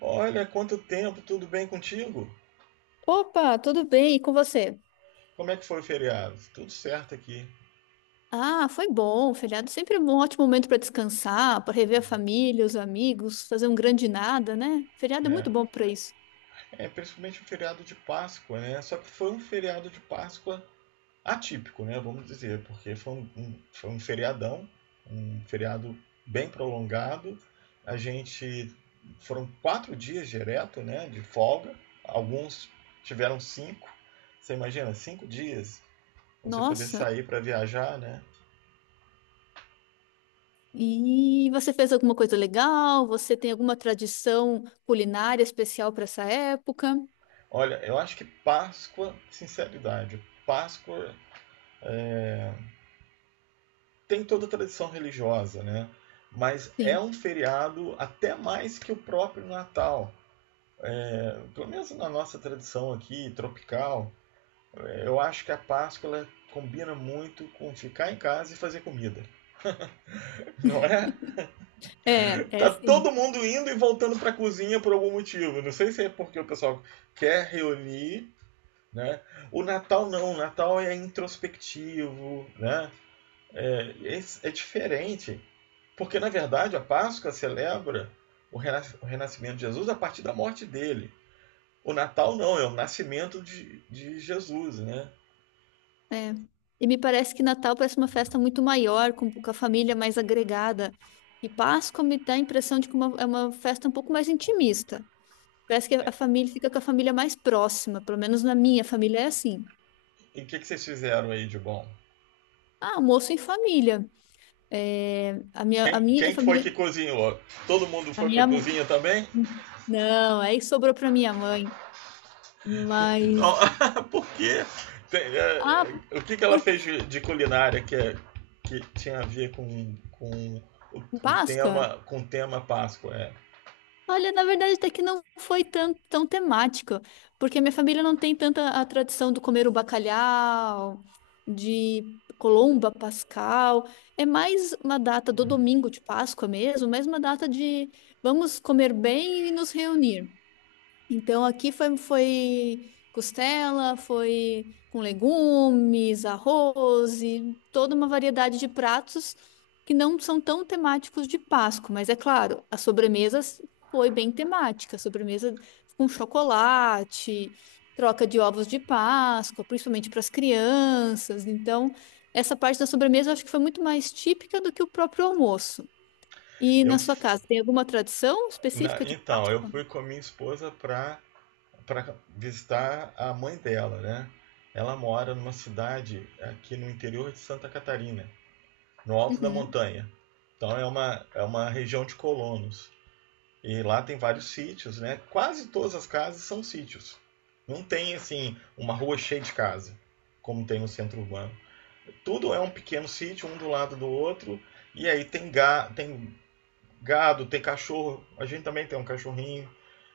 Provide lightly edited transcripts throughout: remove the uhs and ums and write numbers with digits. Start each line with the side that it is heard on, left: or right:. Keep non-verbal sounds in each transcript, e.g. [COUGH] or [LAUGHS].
right: Olha, quanto tempo, tudo bem contigo?
left: Opa, tudo bem? E com você?
right: Como é que foi o feriado? Tudo certo aqui.
left: Ah, foi bom. Feriado sempre é um ótimo momento para descansar, para rever a família, os amigos, fazer um grande nada, né? Feriado é
right: É,
left: muito bom para isso.
right: é principalmente o feriado de Páscoa, né? Só que foi um feriado de Páscoa atípico, né? Vamos dizer, porque foi um feriadão, um feriado bem prolongado. A gente foram 4 dias direto, né? De folga. Alguns tiveram cinco. Você imagina, 5 dias? Você poder
left: Nossa,
right: sair para viajar, né?
left: e você fez alguma coisa legal? Você tem alguma tradição culinária especial para essa época?
right: Olha, eu acho que Páscoa, sinceridade, Páscoa tem toda a tradição religiosa, né? Mas é
left: Sim.
right: um feriado até mais que o próprio Natal. Pelo menos na nossa tradição aqui, tropical, eu acho que a Páscoa ela combina muito com ficar em casa e fazer comida. [LAUGHS] Não é?
left: É, é
right: Tá todo
left: sim.
right: mundo indo e voltando para a cozinha por algum motivo. Não sei se é porque o pessoal quer reunir, né? O Natal não, o Natal é introspectivo, né? É, é diferente, porque na verdade a Páscoa celebra o renascimento de Jesus a partir da morte dele. O Natal não, é o nascimento de Jesus, né?
left: É. E me parece que Natal parece uma festa muito maior, com a família mais agregada. E Páscoa me dá a impressão de que é uma festa um pouco mais intimista. Parece que a família fica com a família mais próxima, pelo menos na minha família é assim.
right: E o que, que vocês fizeram aí de bom?
left: Ah, almoço em família. É, a minha, a
right: Quem,
left: minha
right: quem foi
left: família,
right: que cozinhou? Todo mundo
left: a
right: foi para a
left: minha,
right: cozinha também?
left: não, aí sobrou para minha mãe. Mas,
right: Não, [LAUGHS] por quê? Tem,
left: ah,
right: é, o que, que ela fez
left: porque
right: de culinária que tinha a ver com, com o, o
left: Páscoa?
right: tema com o tema Páscoa? É,
left: Olha, na verdade, até que não foi tão, tão temático, porque minha família não tem tanta a tradição do comer o bacalhau, de Colomba, Pascal. É mais uma data do domingo de Páscoa mesmo, mais uma data de vamos comer bem e nos reunir. Então aqui foi costela, foi com legumes, arroz e toda uma variedade de pratos que não são tão temáticos de Páscoa, mas é claro, a sobremesa foi bem temática, a sobremesa com chocolate, troca de ovos de Páscoa, principalmente para as crianças. Então, essa parte da sobremesa eu acho que foi muito mais típica do que o próprio almoço. E
right: eu
left: na sua casa, tem alguma tradição específica de
right: Então, eu
left: Páscoa?
right: fui com a minha esposa para visitar a mãe dela, né? Ela mora numa cidade aqui no interior de Santa Catarina, no alto da
left: Uhum.
right: montanha. Então é uma região de colonos. E lá tem vários sítios, né? Quase todas as casas são sítios. Não tem, assim, uma rua cheia de casa, como tem no centro urbano. Tudo é um pequeno sítio, um do lado do outro. E aí tem gado, tem cachorro. A gente também tem um cachorrinho,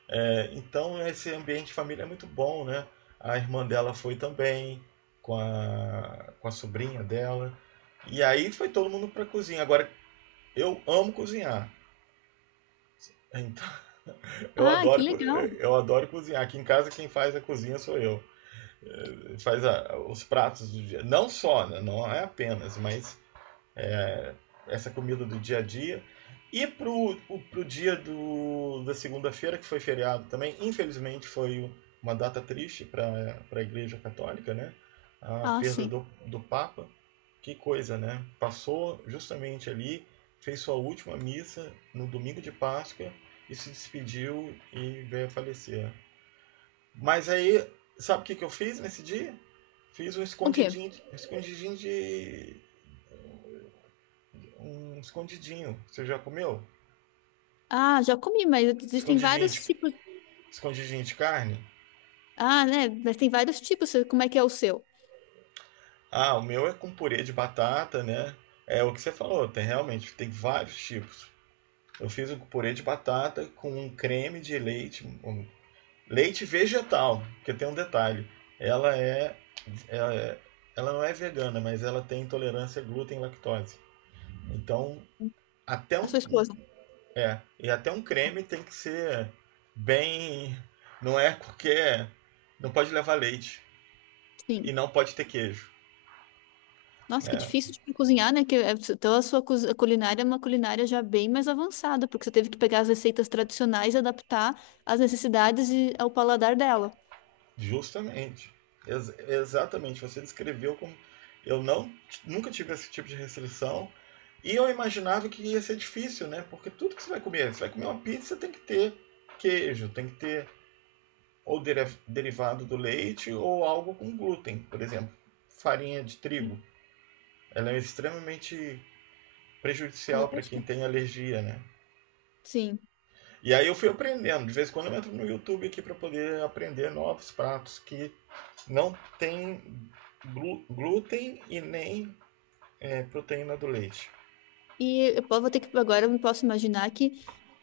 right: então esse ambiente de família é muito bom, né? A irmã dela foi também, com a sobrinha dela. E aí foi todo mundo pra cozinha. Agora, eu amo cozinhar. Então, eu
left: Ah, que
right: adoro, co-
left: legal.
right: eu adoro cozinhar. Aqui em casa quem faz a cozinha sou eu. Os pratos do dia. Não só, né? Não é apenas, mas essa comida do dia a dia. E pro dia da segunda-feira, que foi feriado também, infelizmente foi uma data triste para a Igreja Católica, né? A
left: Ah,
right: perda
left: sim.
right: do Papa. Que coisa, né? Passou justamente ali, fez sua última missa no domingo de Páscoa e se despediu e veio a falecer. Mas aí, sabe o que, que eu fiz nesse dia? Fiz
left: O quê?
right: um escondidinho de. Um escondidinho. Você já comeu?
left: Ah, já comi, mas existem
right: Escondidinho
left: vários
right: de,
left: tipos.
right: escondidinho de carne?
left: Ah, né? Mas tem vários tipos. Como é que é o seu?
right: Ah, o meu é com purê de batata, né? É o que você falou, tem realmente, tem vários tipos. Eu fiz um purê de batata com um creme de leite, um leite vegetal, porque tem um detalhe. Ela é, ela é- ela não é vegana, mas ela tem intolerância a glúten e lactose. Então, até
left: A
right: um,
left: sua
right: um-
left: esposa?
right: é, e até um creme tem que ser bem, não é porque não pode levar leite e
left: Sim.
right: não pode ter queijo.
left: Nossa, que difícil de cozinhar, né? Que, então a culinária é uma culinária já bem mais avançada, porque você teve que pegar as receitas tradicionais e adaptar às necessidades e ao paladar dela.
right: Justamente. Exatamente. Você descreveu como. Eu não, nunca tive esse tipo de restrição. E eu imaginava que ia ser difícil, né? Porque tudo que você vai comer uma pizza, tem que ter queijo, tem que ter ou derivado do leite ou algo com glúten, por exemplo, farinha de trigo. Ela é extremamente prejudicial para quem
left: Alérgica?
right: tem alergia, né?
left: Sim.
right: E aí eu fui aprendendo. De vez em quando eu entro no YouTube aqui para poder aprender novos pratos que não tem glúten e nem proteína do leite.
left: Vou ter que agora eu posso imaginar que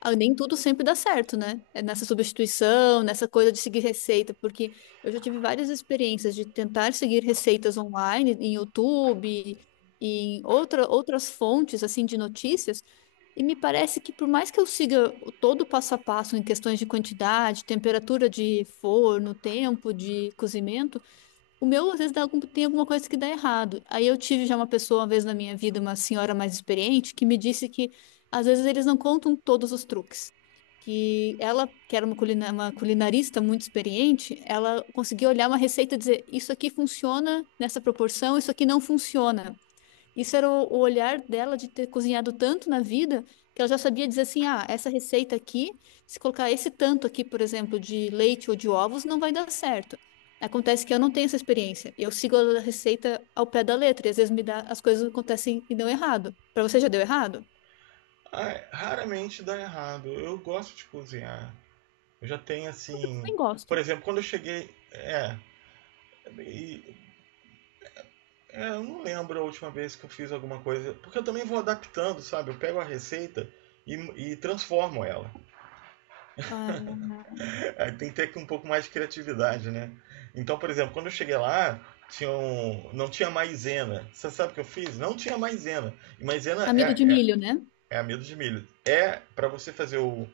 left: ah, nem tudo sempre dá certo, né? É nessa substituição, nessa coisa de seguir receita, porque eu já tive várias experiências de tentar seguir receitas online, em YouTube, em outra, outras fontes assim de notícias, e me parece que por mais que eu siga todo o passo a passo em questões de quantidade, temperatura de forno, tempo de cozimento. O meu, às vezes, dá tem alguma coisa que dá errado. Aí eu tive já uma pessoa, uma vez na minha vida, uma senhora mais experiente, que me disse que, às vezes, eles não contam todos os truques. Que ela, que era uma culinarista muito experiente, ela conseguia olhar uma receita e dizer: Isso aqui funciona nessa proporção, isso aqui não funciona. Isso era o olhar dela de ter cozinhado tanto na vida que ela já sabia dizer assim: ah, essa receita aqui, se colocar esse tanto aqui, por exemplo, de leite ou de ovos, não vai dar certo. Acontece que eu não tenho essa experiência. Eu sigo a receita ao pé da letra e às vezes me dá, as coisas acontecem e dão errado. Para você já deu errado?
right: Ah, é, raramente dá errado. Eu gosto de cozinhar. Eu já tenho
left: Eu
right: assim.
left: também
right: Por
left: gosto.
right: exemplo, quando eu cheguei. É. e- eu não lembro a última vez que eu fiz alguma coisa. Porque eu também vou adaptando, sabe? Eu pego a receita e, e transformo ela.
left: Ah,
right: Aí tem que ter um pouco mais de criatividade, né? Então, por exemplo, quando eu cheguei lá, não tinha maisena. Você sabe o que eu fiz? Não tinha maisena. E maisena
left: amido de
right: é,
left: milho, né?
right: É amido de milho. É para você fazer o,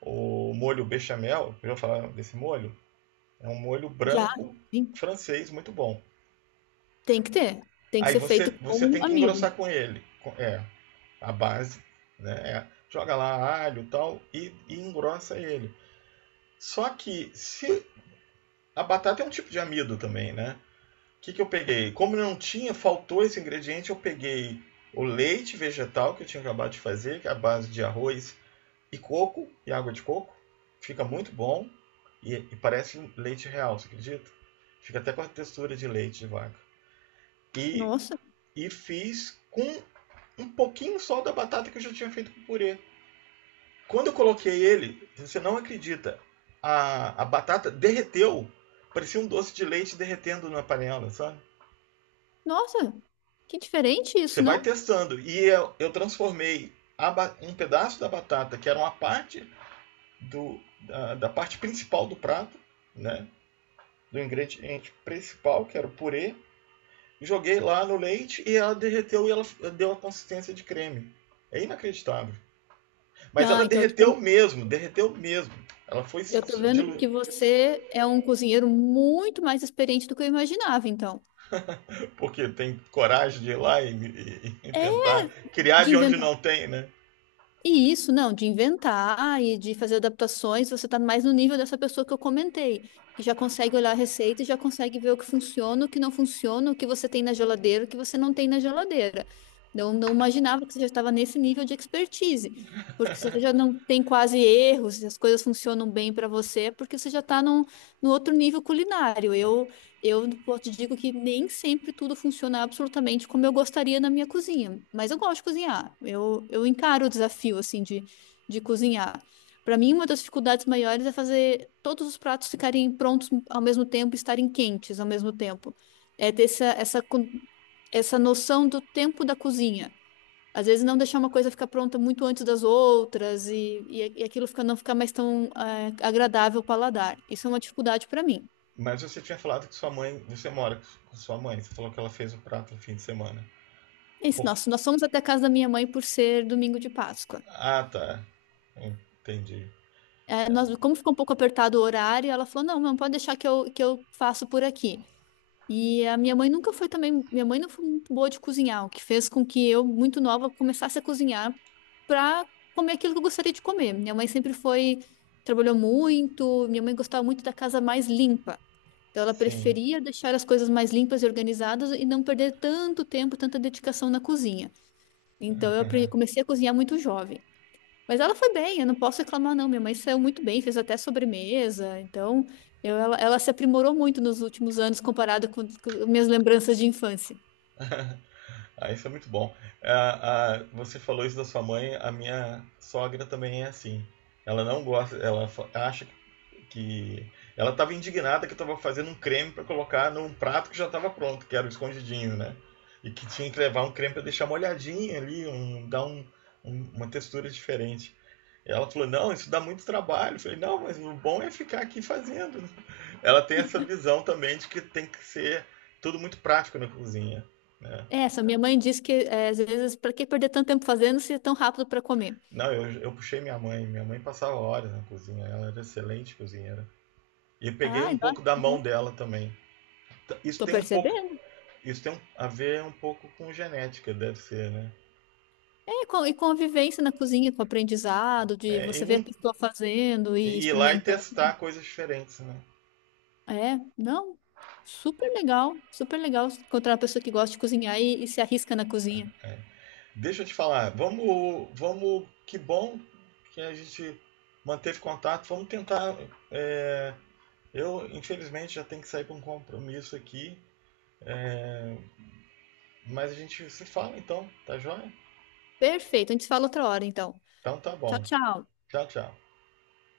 right: o molho bechamel, eu já falar desse molho, é um molho
left: Já.
right: branco
left: Sim.
right: francês muito bom.
left: Tem que ter. Tem que
right: Aí
left: ser
right: você,
left: feito
right: você
left: com
right: tem que engrossar
left: amido.
right: com ele. A base, né? É, joga lá alho e tal e engrossa ele. Só que se a batata é um tipo de amido também, né? O que, que eu peguei? Como não tinha, faltou esse ingrediente, eu peguei o leite vegetal que eu tinha acabado de fazer, que é a base de arroz e coco e água de coco. Fica muito bom e parece leite real, você acredita? Fica até com a textura de leite de vaca. E,
left: Nossa,
right: e fiz com um pouquinho só da batata que eu já tinha feito com purê. Quando eu coloquei ele, você não acredita, a batata derreteu. Parecia um doce de leite derretendo na panela, sabe?
left: nossa, que diferente
right: Você
left: isso,
right: vai
left: não?
right: testando. E eu transformei um pedaço da batata, que era uma parte da parte principal do prato, né? Do ingrediente principal, que era o purê, joguei lá no leite e ela derreteu e ela deu a consistência de creme. É inacreditável. Mas
left: Ah,
right: ela
left: então.
right: derreteu mesmo, derreteu mesmo. Ela foi
left: Eu tô
right: se
left: vendo
right: diluir,
left: que você é um cozinheiro muito mais experiente do que eu imaginava, então.
right: porque tem coragem de ir lá e
left: É,
right: tentar criar
left: de
right: de onde
left: inventar.
right: não tem, né?
left: E isso, não, de inventar e de fazer adaptações, você tá mais no nível dessa pessoa que eu comentei, que já consegue olhar a receita e já consegue ver o que funciona, o que não funciona, o que você tem na geladeira, o que você não tem na geladeira. Não, não imaginava que você já estava nesse nível de expertise, porque se você já não tem quase erros, e as coisas funcionam bem para você, é porque você já está num, no outro nível culinário. Eu te digo que nem sempre tudo funciona absolutamente como eu gostaria na minha cozinha, mas eu gosto de cozinhar. Eu encaro o desafio assim de cozinhar. Para mim, uma das dificuldades maiores é fazer todos os pratos ficarem prontos ao mesmo tempo, e estarem quentes ao mesmo tempo. É ter essa, essa essa noção do tempo da cozinha. Às vezes não deixar uma coisa ficar pronta muito antes das outras e, e aquilo fica, não ficar mais tão agradável ao paladar. Isso é uma dificuldade para mim.
right: Mas você tinha falado que sua mãe, você mora com sua mãe, você falou que ela fez o prato no fim de semana.
left: É isso,
right: Por...
left: nós fomos até a casa da minha mãe por ser domingo de Páscoa.
right: Ah, tá. Entendi.
left: É, nós, como ficou um pouco apertado o horário, ela falou: não, não pode deixar que eu faço por aqui. E a minha mãe nunca foi também, minha mãe não foi muito boa de cozinhar, o que fez com que eu, muito nova, começasse a cozinhar para comer aquilo que eu gostaria de comer. Minha mãe sempre foi, trabalhou muito, minha mãe gostava muito da casa mais limpa. Então ela
right: Sim.
left: preferia deixar as coisas mais limpas e organizadas e não perder tanto tempo, tanta dedicação na cozinha. Então eu comecei a cozinhar muito jovem. Mas ela foi bem, eu não posso reclamar, não. Minha mãe saiu muito bem, fez até sobremesa. Então, ela se aprimorou muito nos últimos anos comparado com minhas lembranças de infância.
right: Ah, isso é muito bom. Ah, ah, você falou isso da sua mãe, a minha sogra também é assim. Ela não gosta, ela acha que. Ela estava indignada que eu estava fazendo um creme para colocar num prato que já estava pronto, que era o escondidinho, né? E que tinha que levar um creme para deixar molhadinho ali, dar uma textura diferente. Ela falou: Não, isso dá muito trabalho. Eu falei: Não, mas o bom é ficar aqui fazendo. Ela tem essa visão também de que tem que ser tudo muito prático na cozinha, né?
left: É, só minha mãe disse que é, às vezes, para que perder tanto tempo fazendo se é tão rápido para comer?
right: Não, eu puxei minha mãe. Minha mãe passava horas na cozinha. Ela era excelente cozinheira. E eu peguei
left: Ai,
right: um
left: nossa,
right: pouco da
left: que
right: mão
left: bom.
right: dela também. T- Isso
left: Tô
right: tem um pouco,
left: percebendo.
right: isso tem a ver um pouco com genética, deve ser, né?
left: É, e com a vivência na cozinha, com o aprendizado, de
right: É, e,
left: você ver a
right: não,
left: pessoa fazendo
right: e
left: e
right: ir lá e
left: experimentando.
right: testar coisas diferentes, né?
left: É, não, super legal encontrar uma pessoa que gosta de cozinhar e se arrisca na cozinha.
right: Deixa eu te falar. Vamos, vamos. Que bom que a gente manteve contato. Vamos tentar. é, eu infelizmente já tenho que sair para um compromisso aqui, mas a gente se fala então, tá joia?
left: Perfeito, a gente se fala outra hora, então.
right: Então tá
left: Tchau,
right: bom.
left: tchau.
right: Tchau, tchau.